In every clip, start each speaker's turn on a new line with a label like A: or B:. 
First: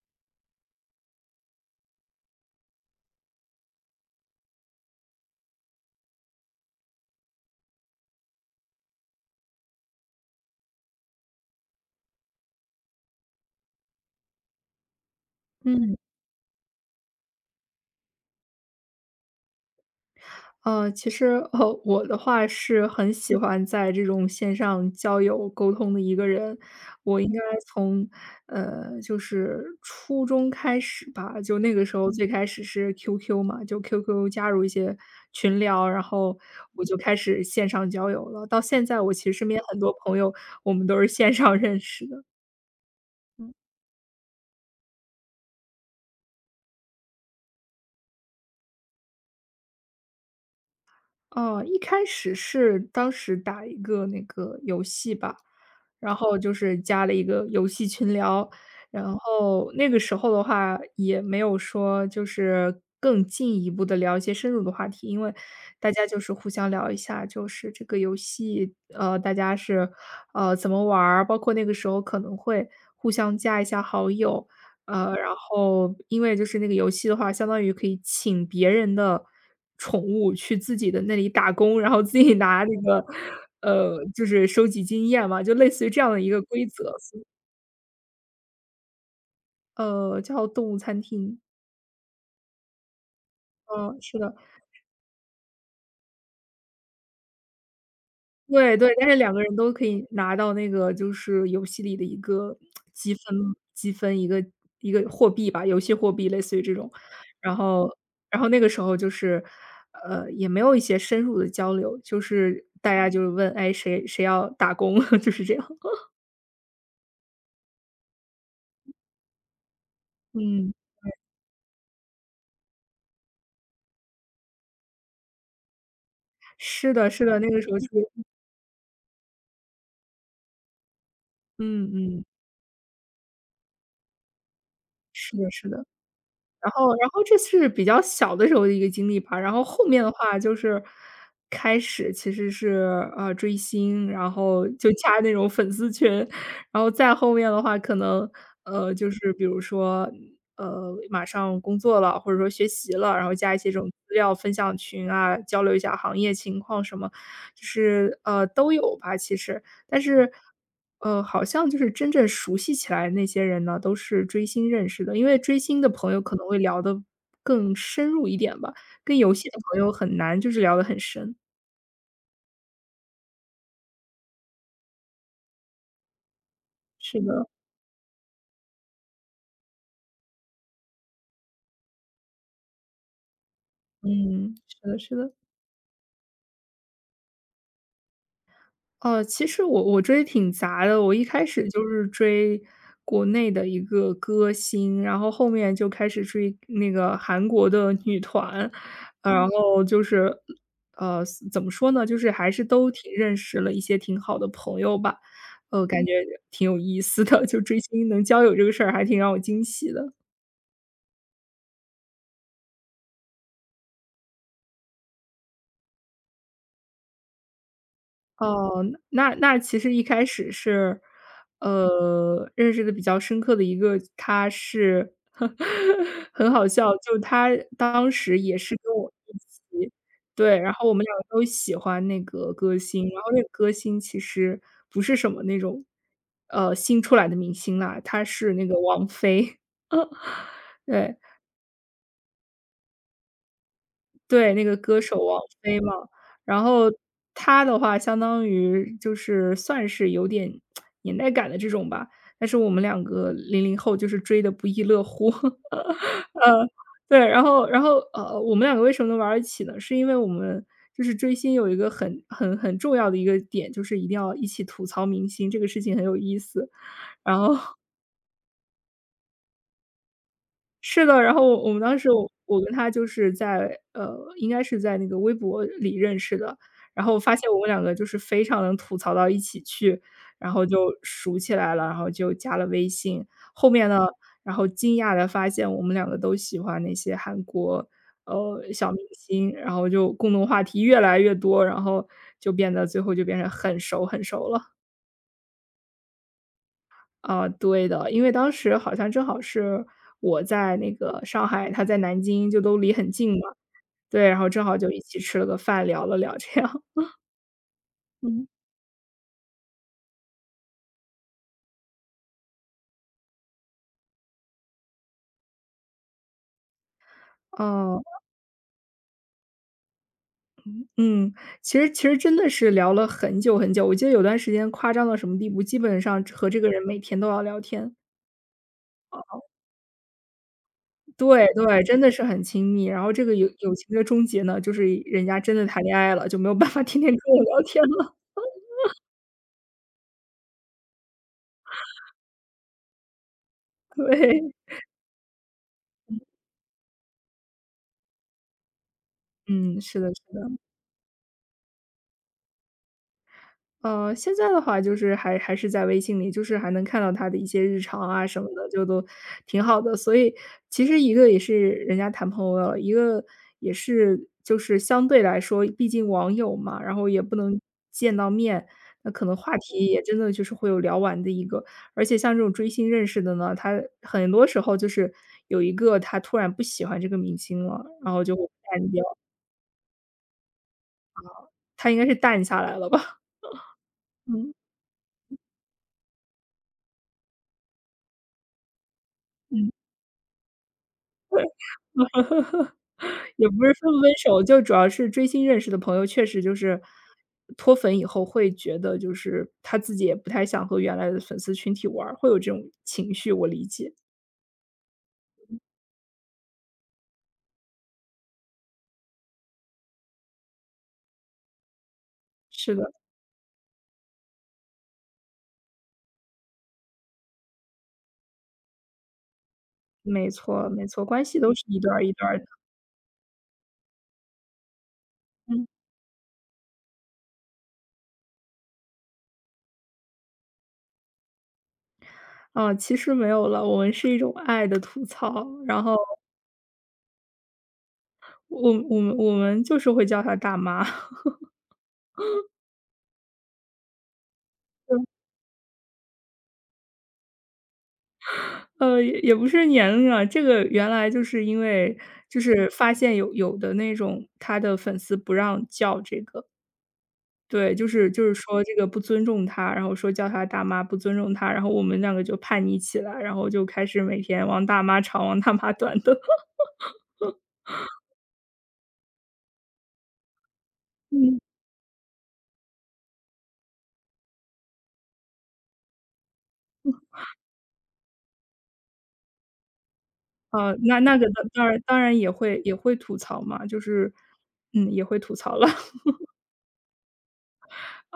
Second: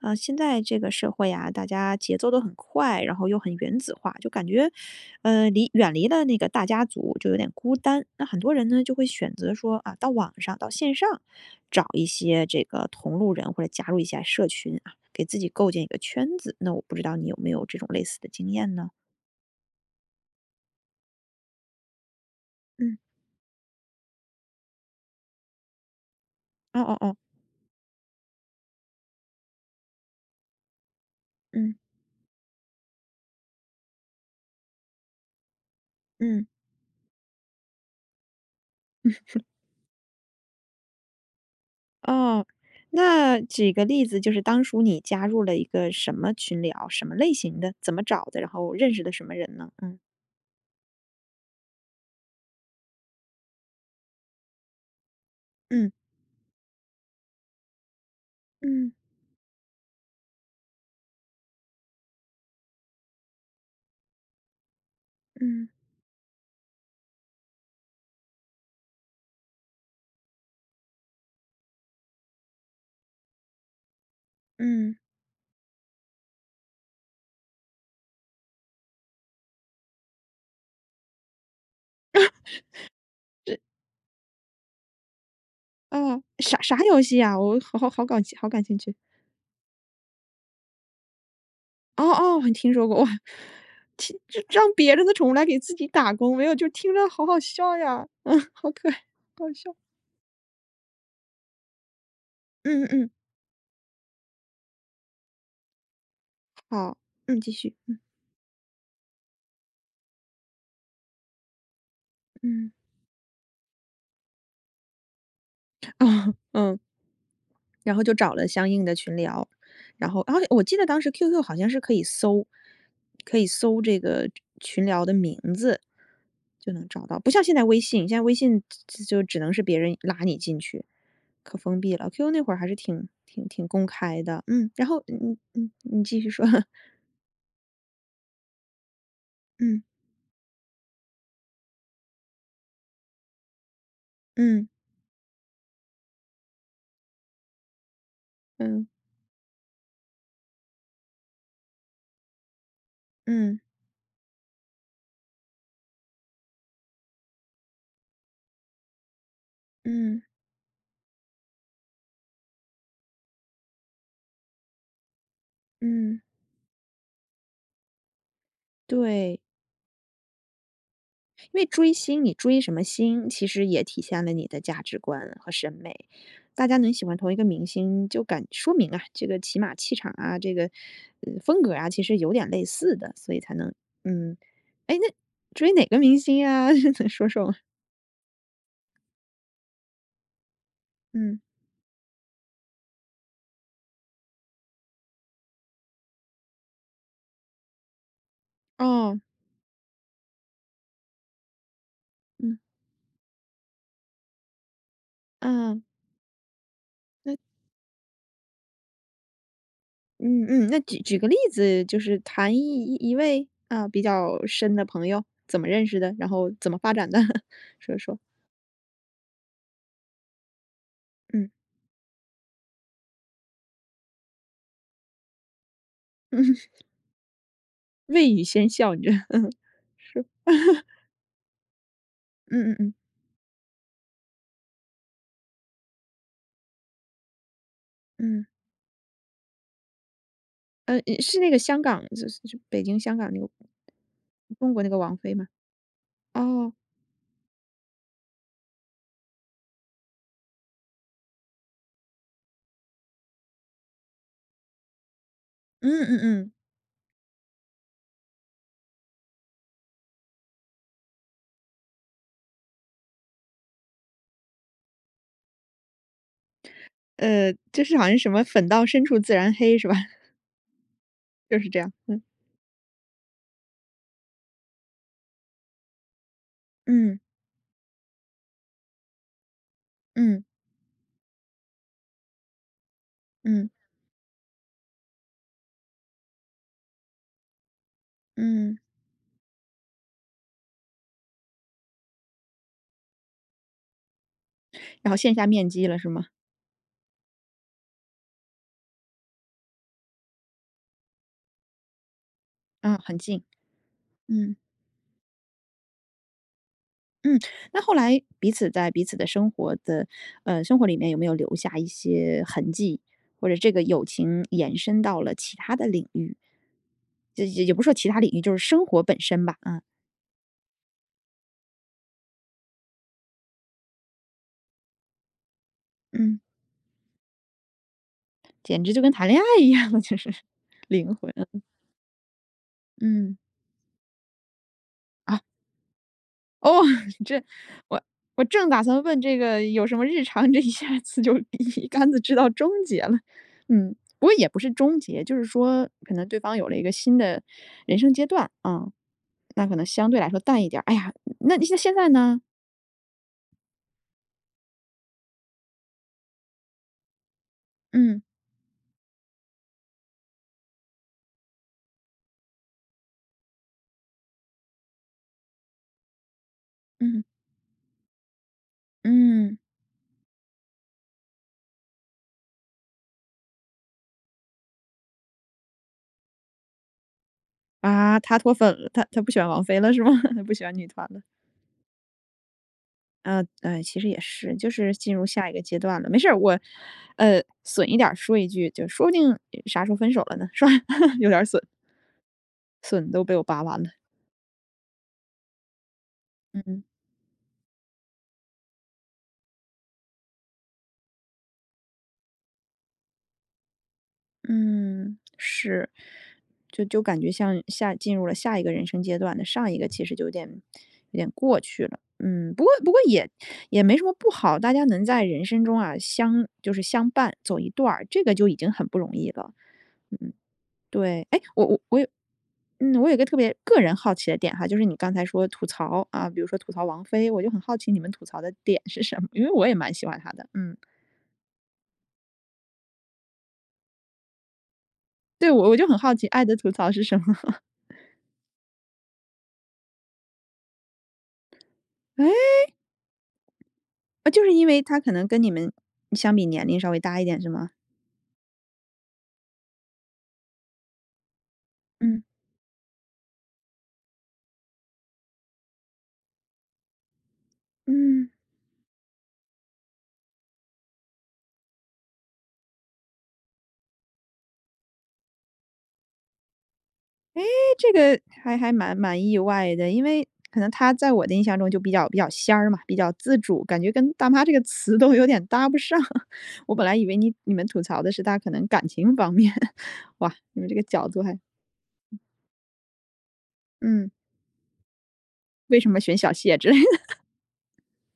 A: 啊，现在这个社会啊，大家节奏都很快，然后又很原子化，就感觉，远离了那个大家族就有点孤单。那很多人呢，就会选择说啊，到网上、到线上找一些这个同路人，或者加入一下社群啊，给自己构建一
B: 嗯，
A: 个圈子。那我不知道你有没有这种类似的经验呢？
B: 其实，我的话是
A: 嗯，
B: 很喜欢在这种线上交友沟通的一个人。
A: 哦哦哦，
B: 我应该从，就是初中开始吧，就那
A: 嗯
B: 个时候最开始是 QQ 嘛，就 QQ 加入一些群聊，然后
A: 嗯，
B: 我就开始线上交友了。到现在，我其实身边很多朋友，我们都是线上认识的。
A: 哦，那举个例子，就是当初你加入了一个什么群聊，什么类型的，怎么找的，然后认识的什么人呢？嗯
B: 哦，一开始是当时打一个那个游戏吧，
A: 嗯。
B: 然后就是加了一个游戏群聊，
A: 嗯
B: 然后那个时候的话也没有说就是更进一步的聊一些深入的话题，因为
A: 嗯
B: 大家就是互相聊一下，就是这个游戏，大家是，怎么玩儿，包括那个时候可能会互相加一下好友，
A: 嗯，
B: 然后因为就是那个游戏的话，相当于可以请别人的宠物去自己的那里打工，然后自己拿那个，
A: 这
B: 就是收集经验嘛，就类似于这样的
A: 啊
B: 一个
A: 啥
B: 规
A: 啥
B: 则，
A: 游戏呀？我好好好感好感兴趣。
B: 叫动物餐厅，
A: 哦哦，我听说过，哇，
B: 嗯，是的。
A: 就让别人的宠物来给自己打工，没有，就听着好好笑呀，嗯，好
B: 对
A: 可
B: 对，
A: 爱，
B: 但是两个
A: 好
B: 人都
A: 笑。
B: 可以拿到那个就是游戏里的一个
A: 嗯嗯，
B: 积分积分，一个货币吧，游戏货币类似于这种。
A: 好，嗯，继
B: 然
A: 续，
B: 后然后那个时候就是，也没有一些深入的交流，就是
A: 嗯，
B: 大家就是问，哎，谁谁要打工，就是这样。
A: 哦，嗯。然后就找了相应的群聊，然后而且我
B: 嗯，
A: 记得当时 QQ 好像是可以搜，这个群聊的名字，就能
B: 是
A: 找
B: 的
A: 到，
B: 是
A: 不
B: 的，
A: 像
B: 那
A: 现
B: 个
A: 在
B: 时候
A: 微
B: 是
A: 信，现在微信就只能是别人拉你进去，可封
B: 嗯
A: 闭了。
B: 嗯，
A: QQ 那会儿还是挺公开的，嗯，然后
B: 是
A: 嗯
B: 的是
A: 嗯，
B: 的。
A: 你继续说，
B: 然后这是比较小的时候的一个经历吧，然后
A: 嗯
B: 后面的话就是开始其实是，追星，然后
A: 嗯
B: 就加那种粉丝群，然后再后面的话可能，
A: 嗯
B: 就是比如说，马上工作了，或者说学习了，然后加一
A: 嗯
B: 些这种资料分享群啊，交流一下行业情况什么，就是，都有吧，其实。但
A: 嗯
B: 是，好像就是真正熟悉起来的那些人呢，都是追星认识的，因为追星的朋友
A: 嗯，
B: 可能会聊得更深入一点吧，跟游
A: 对。
B: 戏的朋友很难就是聊得很深。
A: 因为追星，你追什么星，其实也体现了你的价值观和审美。大家能喜欢
B: 是
A: 同一个
B: 的，
A: 明星，就敢说明啊，这个起码气场啊，这个风格啊，其实有点类似的，所以才能嗯，
B: 嗯，是
A: 哎，
B: 的
A: 那
B: 是的。
A: 追哪个明星啊？能说说吗
B: 其实我追挺杂的，我一
A: 嗯，
B: 开始就是追国内的一个歌星，然后后面就开始追那个韩国的女团，
A: 哦，
B: 然后就是，呃，怎么说呢，就是还
A: 嗯
B: 是都挺认识了一些挺好的朋友吧，
A: 啊，
B: 感觉挺有意思的，就追星能交友这个事儿还挺让我惊喜的。
A: 嗯嗯，那举个例子，就是谈一位啊比较深的朋友，怎么认识的，然后怎么发展的，说说，
B: 哦，那其实一开始是，
A: 嗯
B: 认识的比较深刻的一个，他是
A: 嗯，
B: 很好 笑，就他当
A: 未
B: 时
A: 雨
B: 也
A: 先
B: 是跟
A: 笑，你这
B: 我一起，
A: 是。
B: 对，然后我们两个都喜欢那个
A: 嗯嗯
B: 歌
A: 嗯
B: 星，然后那个歌星其实不是什么那种，新出来的明星啦，他
A: 嗯，
B: 是那个王菲，对，
A: 是那个香港，就北京、香港那个，
B: 对，那
A: 中
B: 个
A: 国那个
B: 歌
A: 王
B: 手
A: 菲
B: 王
A: 吗？
B: 菲嘛。然
A: 哦，
B: 后她的话相当于就是算是有点年代感的这种吧，但是我们两个零零后就是追的不亦乐乎。
A: 嗯嗯嗯，
B: 对，然后，我们两个为什么能玩儿一起呢？是因为我们就是追星有一个很重要的一个点，就是一定要一起吐槽明星，这个事情很有意思。然后
A: 就是好像什么"粉到深处自然黑"是吧？
B: 是的，然后
A: 就
B: 我
A: 是
B: 我
A: 这
B: 们
A: 样，
B: 当时
A: 嗯
B: 我跟他就是在应该是在那个微博里认识的，然后
A: 嗯
B: 发现我们两个就是非常能吐槽到一起去，
A: 嗯
B: 然后就熟起来了，然后就加了微信。后
A: 嗯
B: 面呢，然后惊讶的发现我们两个都喜欢那些韩国，
A: 嗯，
B: 小明星，然后就共同话题越来越多，然后就变得最后就变成很熟很熟了。
A: 然后线下面基了是吗？
B: 啊，对的，因为当时好像正好是我在那个上海，他在南京，就都离
A: 啊，
B: 很
A: 很
B: 近嘛。
A: 近，
B: 对，然后
A: 嗯
B: 正好就一起吃了个饭，聊了聊这样。
A: 嗯。那后来
B: 嗯。
A: 彼 此在彼此的生活里面有没有留下一些痕迹，或者这个友情延伸到了其他的领域？就也不是说
B: 哦，
A: 其他领域，就是生活本身吧，啊。
B: 嗯，其实真的是聊了很久很久，我记得有段时间夸张到什么地步，基本上
A: 嗯，
B: 和这个人每天都要聊天。
A: 简直就跟谈恋爱一样，就是灵魂。
B: 对
A: 嗯，
B: 对，真的是很亲密。然后这个
A: 嗯
B: 友情的终结呢，就是人家
A: 啊，
B: 真的谈恋爱了，就没有办
A: 哦，
B: 法天天跟 我
A: 这
B: 聊天
A: 我
B: 了。
A: 我正打算问这个有什么日常，这一下子就 一竿子知道终结了。嗯，不过也
B: 对，
A: 不是终结，就是说可能对方有了一个新的人生阶段啊，那可
B: 嗯，
A: 能
B: 是的
A: 相对
B: 是
A: 来说
B: 的。
A: 淡一点儿。哎呀，那你现在呢？
B: 现在的话就是还是在微信里，就是还能看到他的一些日常
A: 嗯
B: 啊什么的，就都挺好的。所以其实一个也是人家谈朋友了，一个也是就是相对来说，毕竟网友嘛，然后也
A: 嗯
B: 不能见到面，那可能话
A: 嗯，
B: 题也真的就是会有聊完的一个。而且像这种追星认识的呢，他很多时候就是有一个他突然不喜欢这个明星了，然
A: 啊，
B: 后就
A: 他
B: 会
A: 脱粉
B: 淡
A: 了，
B: 掉，
A: 他不喜欢王菲了是吗？他不喜欢女团了。
B: 他应该是淡下来了吧？
A: 其实也
B: 嗯
A: 是，就是进入下一个阶段了。没事儿，损一点儿说一句，就说不定
B: 嗯。
A: 啥时候分手了呢，是吧？有点儿损，损都被我
B: 也
A: 拔
B: 不是
A: 完了。
B: 说分手，就主要是追星认识的朋友，确实就是
A: 嗯
B: 脱粉以后会觉得，就是他自己也不太想和原来的粉丝群体玩儿，会有这种情绪，我理解。
A: 嗯，是，就感觉像进入了下一个人生阶段的上一个，其实就有点过去了。嗯，不过
B: 是
A: 不
B: 的，
A: 过也没什么不好，大家能在人生中啊就是相伴走一段儿，这个就已经很不容易了。
B: 没
A: 嗯。
B: 错没错，关
A: 对，
B: 系
A: 哎，
B: 都是一段儿一段儿的。
A: 我有一个特别个人好奇的点哈，就是你刚才说
B: 嗯，
A: 吐槽啊，比如说吐槽王菲，我就很好奇你们吐槽的点是什么，因为我也蛮喜欢她的，嗯，
B: 啊，其实没有了，我们是一种爱的吐槽，
A: 对，我
B: 然
A: 就
B: 后
A: 很好奇爱的吐槽是什么？
B: 我们就是会叫她大妈。
A: 哎。啊，就是因为她可能跟你们相比年龄稍微大一点是吗？
B: 也不是年龄啊，这个原来就是因为
A: 嗯
B: 就是发现有的那种他的粉丝不让叫这个，对，就是就
A: 嗯。
B: 是说这个不尊重她，然后说叫她大妈，不尊重她，然后我们两个就叛逆起来，然后就开始每天往大妈长、往大妈短的。
A: 这个还蛮意外的，因为可能他在我的
B: 嗯。
A: 印象中就比较仙儿嘛，比较自主，感觉跟"大妈"这个词都有点搭不上。我本来以为你们吐槽的是他可能感情方面，哇，你们
B: 啊，
A: 这个
B: 那
A: 角
B: 那
A: 度
B: 个
A: 还
B: 当然也会吐槽嘛，就
A: 嗯，
B: 是也会吐槽了。
A: 为什么选 小谢之类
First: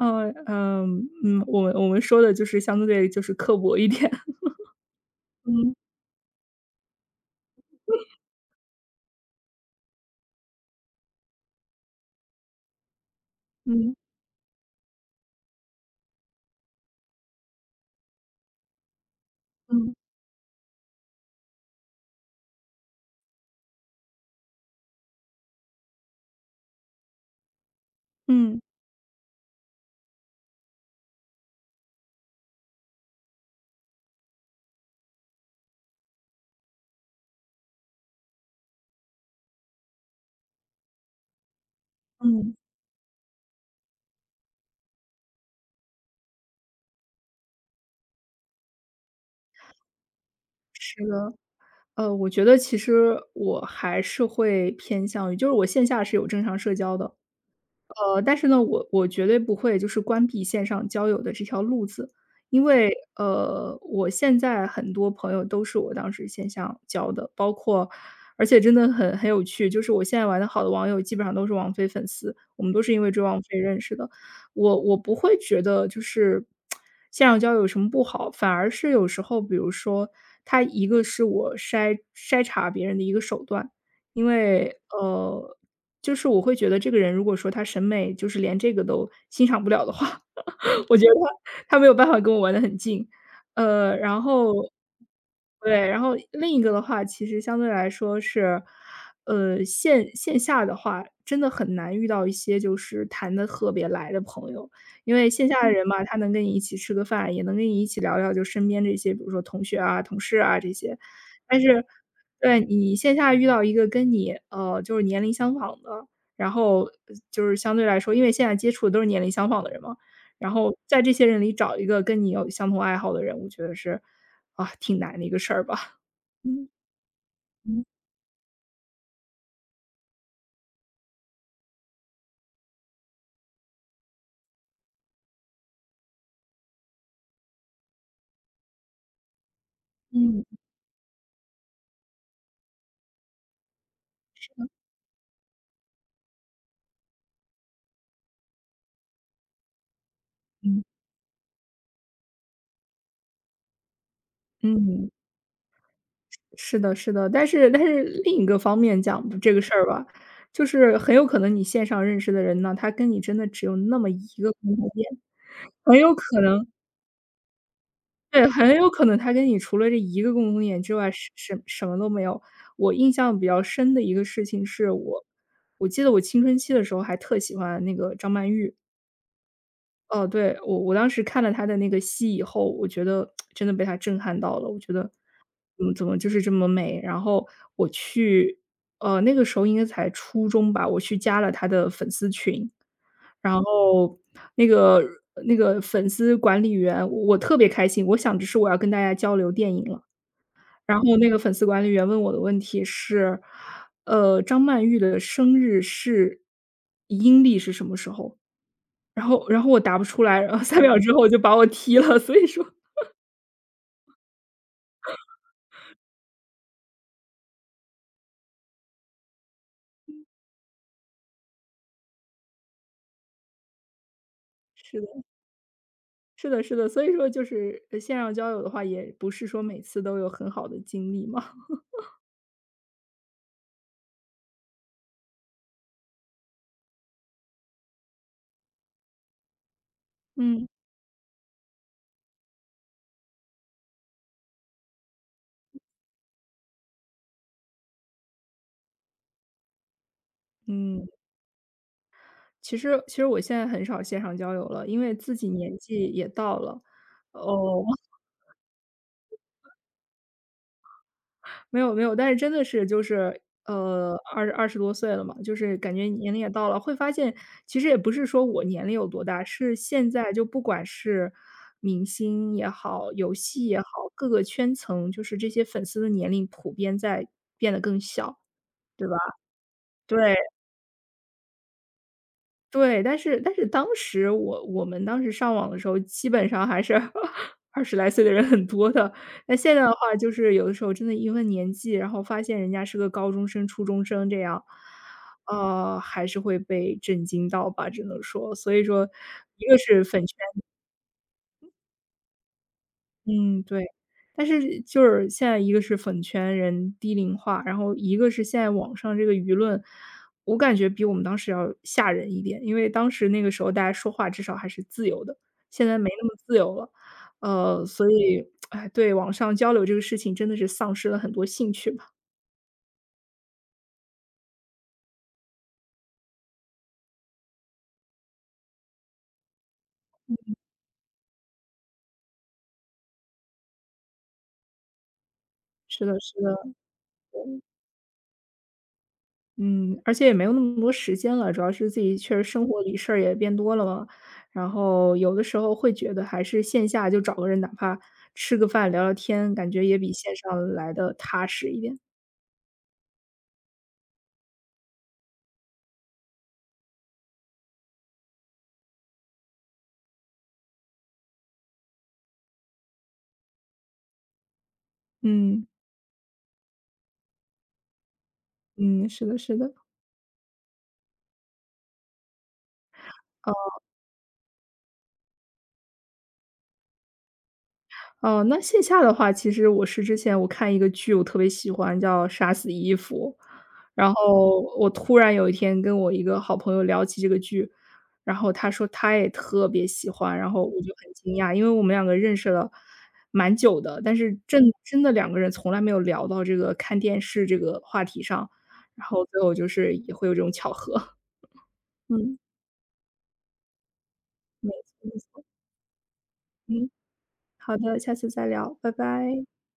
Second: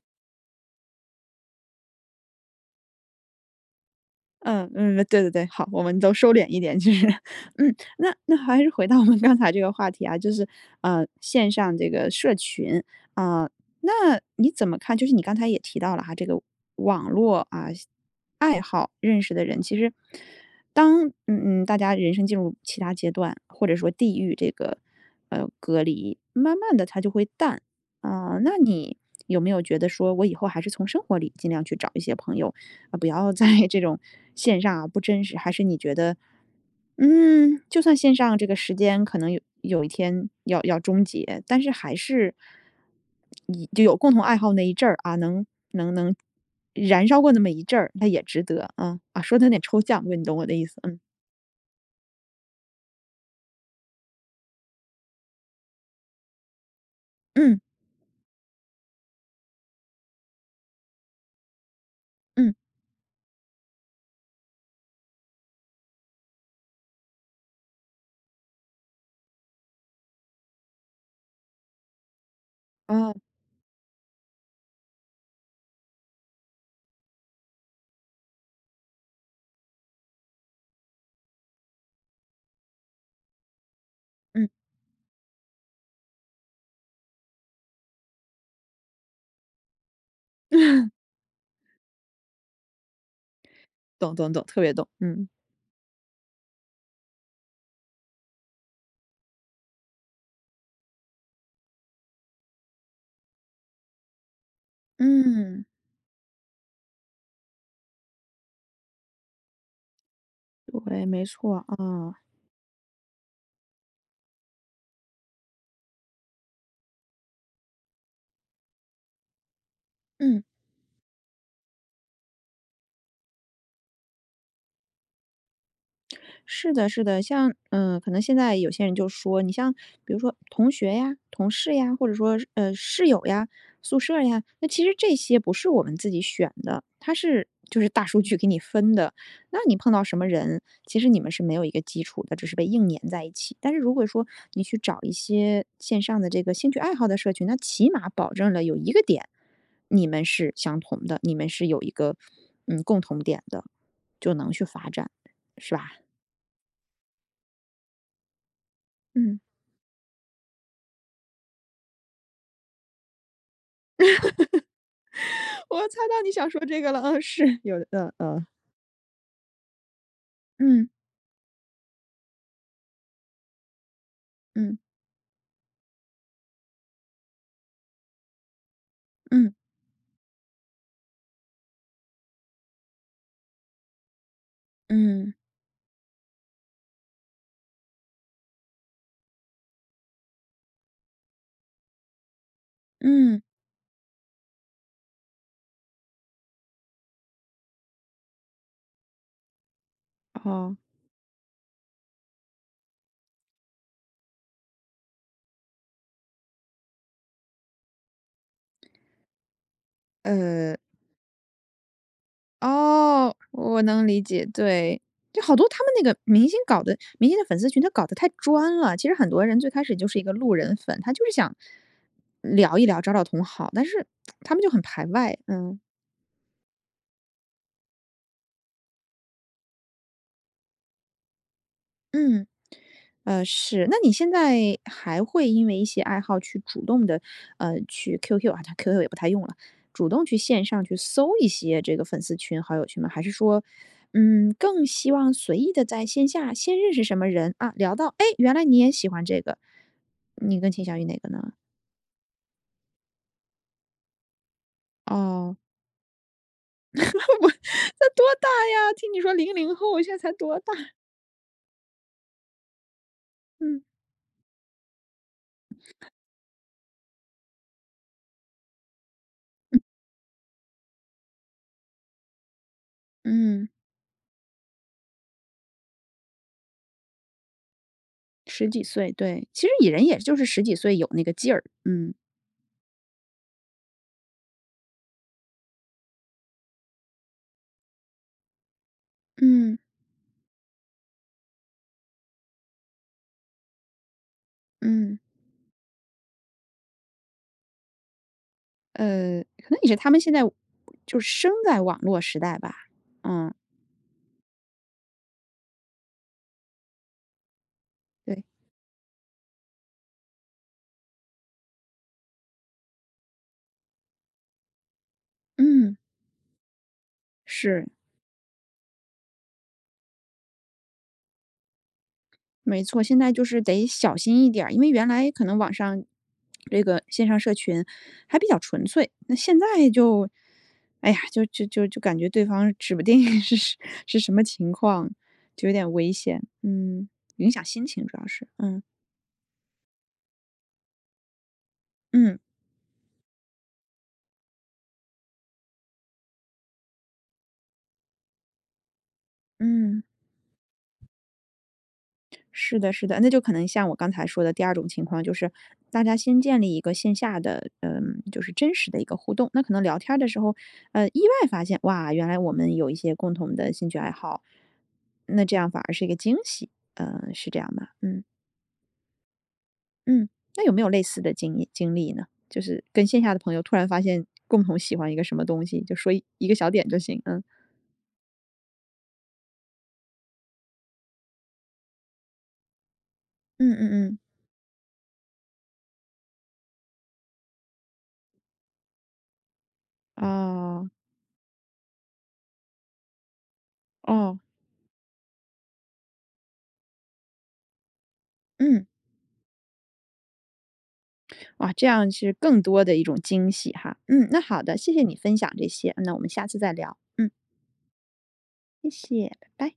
B: 嗯嗯，嗯，我们说的就是相对就是刻薄一点。
A: 嗯嗯，对对对，好，
B: 嗯，
A: 我们都收敛一点，就是，嗯，那还是回到我们刚才这个话题啊，就是，线上这个社群，啊、那
B: 嗯，
A: 你怎么看？就是你刚才也提到了哈，这个网络啊，爱好认识的人，其实
B: 嗯。
A: 当嗯嗯，大家人生进入其他阶段，或者说地域这个隔离，慢慢的它就会淡啊、那
B: 嗯，
A: 你有没有觉得说我以后还是从生活里尽量去找一些朋友？啊，不要在这种线上啊不真实，还是你觉得，嗯，就算线上这个时间可能有一天要终结，但是还是
B: 嗯，
A: 你就有共同爱好那一阵儿啊，能燃烧过那么一阵儿，那也值得啊啊，说的有点抽象，不过你懂我的意思，嗯
B: 是的。我觉得其实我还是会偏向于就是我线下是有正常社交的。
A: 嗯
B: 但是呢，我绝对不会就是关闭线上交友的这条路子，
A: 嗯，
B: 因为我现在很多朋友都是我当时线上交的，包括而且真的很有趣，就是我现在玩的好的网友基本上都是王菲粉丝，我们都是因为
A: 啊
B: 追王菲认识的。我不会觉得就是线上交友有什么不好，反而是有时候，比如说他一个是我筛查别人的一个手段，因
A: 嗯，
B: 为，呃，就是我会觉得这个人如果说他审美就是连这个都欣赏不了的话，我 觉得他没有办法跟我玩的很近。
A: 懂
B: 然
A: 懂懂，
B: 后
A: 特别懂，嗯
B: 对，然后另一个的话，其实相对来说是，线下的话，真的很难遇到一些就是谈的特别来的朋友。因为线下
A: 嗯，
B: 的人嘛，他能跟你一起吃个饭，也能跟你一起聊聊就身边这些，比如说同学啊、同事啊这些。
A: 对，没
B: 但
A: 错
B: 是
A: 啊，
B: 对，你线下遇到一个跟你，就是年龄相仿的，然后，就是相对来说因为现在接触的都是年龄相仿的人嘛。
A: 嗯。
B: 然后在这些人里找一个跟你有相同爱好的人，我觉得是，啊，挺难的一个事儿吧。嗯。
A: 是的，是的，像
B: 嗯
A: 可能现在有些人就说，你像比如说同学呀、同事呀，或者说室友呀、宿舍呀，那其实这些不是我们自己选的，它是就是大数据给你分的。那你碰到什么
B: 嗯
A: 人，其实你们是没有一个基础的，只是被硬粘在一起。但是如果说你去找一些线上的这个兴趣爱好的社群，那起码保证了有一个点，你们是相
B: 嗯。
A: 同的，你们是有一个共同点的，就能去发
B: 嗯
A: 展，是吧？
B: 是的是的。但是另一个方面讲
A: 嗯。
B: 这个事儿吧，就是很有可能你线上认识的人呢，他跟你真的只有那么一个共同点，
A: 我猜
B: 很有
A: 到你
B: 可
A: 想说
B: 能
A: 这个了，嗯，是有的，嗯
B: 对，很有可能他跟你除了这一个共同点
A: 嗯。
B: 之外，什么都没有。我印象比较深的一个事情
A: 嗯
B: 是我记得我青春期的时候还特喜欢那个张曼玉。
A: 嗯
B: 哦，对，我当时看了他的那个戏以后，我觉得 真的被他震撼到了。我觉得，
A: 嗯嗯
B: 嗯，怎么就是这么美？然后我去，那个时候应该才初中吧，我去加了他的粉丝群，
A: 嗯，
B: 然后那个那个粉丝管理员，我特别开心，我想着是我要跟大家交流电影了。
A: 哦
B: 然后那个粉丝管理员问我的问题是，张曼玉的生日是阴历是什么时候？然后我答不出来，然后
A: 呃，
B: 三秒之后我就把我踢了，所以说
A: 哦，我能理解，对。就好多他们那个明星搞的明星的粉丝群，他搞得太专了。其实很多人最开始就是一个路人粉，他就是想聊一聊，找找同好，但是他们就很
B: 是
A: 排
B: 的，
A: 外，嗯，
B: 是的，是的，所以说就是线上交友的话，也不是说每次都有很好的经历嘛。
A: 嗯。是。那你现在还会因为一些爱好去主动的，去 QQ 啊，它 QQ 也不太用了，主动去线
B: 嗯，
A: 上去搜一些这个粉丝群、好友群吗？还是说，嗯，更希望随意的在线下先认识什么人啊，聊到，哎，原来你也喜欢这个，你更倾向于
B: 嗯，
A: 哪个呢？
B: 其实我现在很少线上交友了，因为自己
A: 哦，
B: 年纪也到了，
A: 不不，
B: 哦。
A: 那多大呀？听你说零零后，现在才多大？
B: 没有没有，但是真的是就是，
A: 嗯，
B: 二十多岁了嘛，就是感觉年龄也到了，会发现其实也不是说我年龄有多大，是现在就不管是明星也好，游戏
A: 嗯
B: 也好，各个圈层，就是这些粉丝的年龄普遍在变得更小，
A: 十几
B: 对
A: 岁，
B: 吧？
A: 对，其实蚁人也
B: 对。
A: 就是十几岁有那个劲儿，嗯，
B: 对，但是当时我们当时上网的时候，基本上还是 二十来岁的人很多的。那现
A: 嗯，
B: 在的话，就是有的时候真的一问年纪，然后发现人家是个高中生、初中生这样，
A: 嗯。
B: 呃，还是会被震惊到吧，只能说。所以说，一
A: 可
B: 个
A: 能也是
B: 是
A: 他们
B: 粉
A: 现
B: 圈
A: 在就是生在网络时代吧。嗯，
B: 嗯，对。但是就是现在一个是粉圈人低龄化，然后一个是
A: 对，
B: 现在网上这个舆论，我感觉比我们当时要吓人一点，因为当时那个时候大家说话至少还是自由的，现
A: 嗯，
B: 在没那么自由了。呃，
A: 是，
B: 所以，哎，对网上交流这个事情真的是丧失了很多兴趣吧。
A: 没错，现在就是得小心一点儿，因为原来可能网上这个线上社群还比较纯粹，那现在就，哎呀，就感觉对方指不定 是是是什么情况，就有点
B: 是
A: 危
B: 的是
A: 险。
B: 的。
A: 嗯，影响心情主要是，嗯
B: 嗯，而且也没有那么多时间了，主要是自己确
A: 嗯
B: 实生活里事儿也变多了嘛，然后有的时候会觉得还是线下就找个人，哪怕吃个饭、聊聊天，感觉也
A: 嗯。
B: 比线上来的踏实一点。
A: 是的，是的，那就可能像我刚才说的第二种情况，就是大家先建立一个线下的，就是真实的一个互动。那可能聊天儿的时候，意外发现，哇，原来我们有一些共同的兴趣爱好，那这
B: 嗯，
A: 样反而是一个惊喜，嗯，是这样吗？嗯
B: 嗯，是的，是的。
A: 嗯，那有没有类似的经历呢？就是跟线下的朋友突然发现共同喜欢一个什么东西，就说一个小点就行，嗯
B: 哦，那线下的话，其实我是之前我看一个剧，我特别喜欢，叫《杀死伊芙》。
A: 嗯嗯
B: 然
A: 嗯，
B: 后我突然有一天跟我一个好朋友聊起这个剧，然后他说他也特别喜欢，然后我
A: 哦
B: 就很惊讶，因为我们两个认识了蛮久的，但是
A: 哦，
B: 真的两个人从来没有聊到这个看电视这个话题上，
A: 嗯。
B: 然后最后就是也会有这种巧合。
A: 哇，这样是
B: 嗯，
A: 更多的一种惊喜哈。嗯，那好的，谢谢
B: 没错
A: 你分
B: 没错，
A: 享这些，那我们下次再
B: 嗯，
A: 聊。嗯，
B: 好的，下次再聊，拜
A: 谢谢，
B: 拜。
A: 拜拜。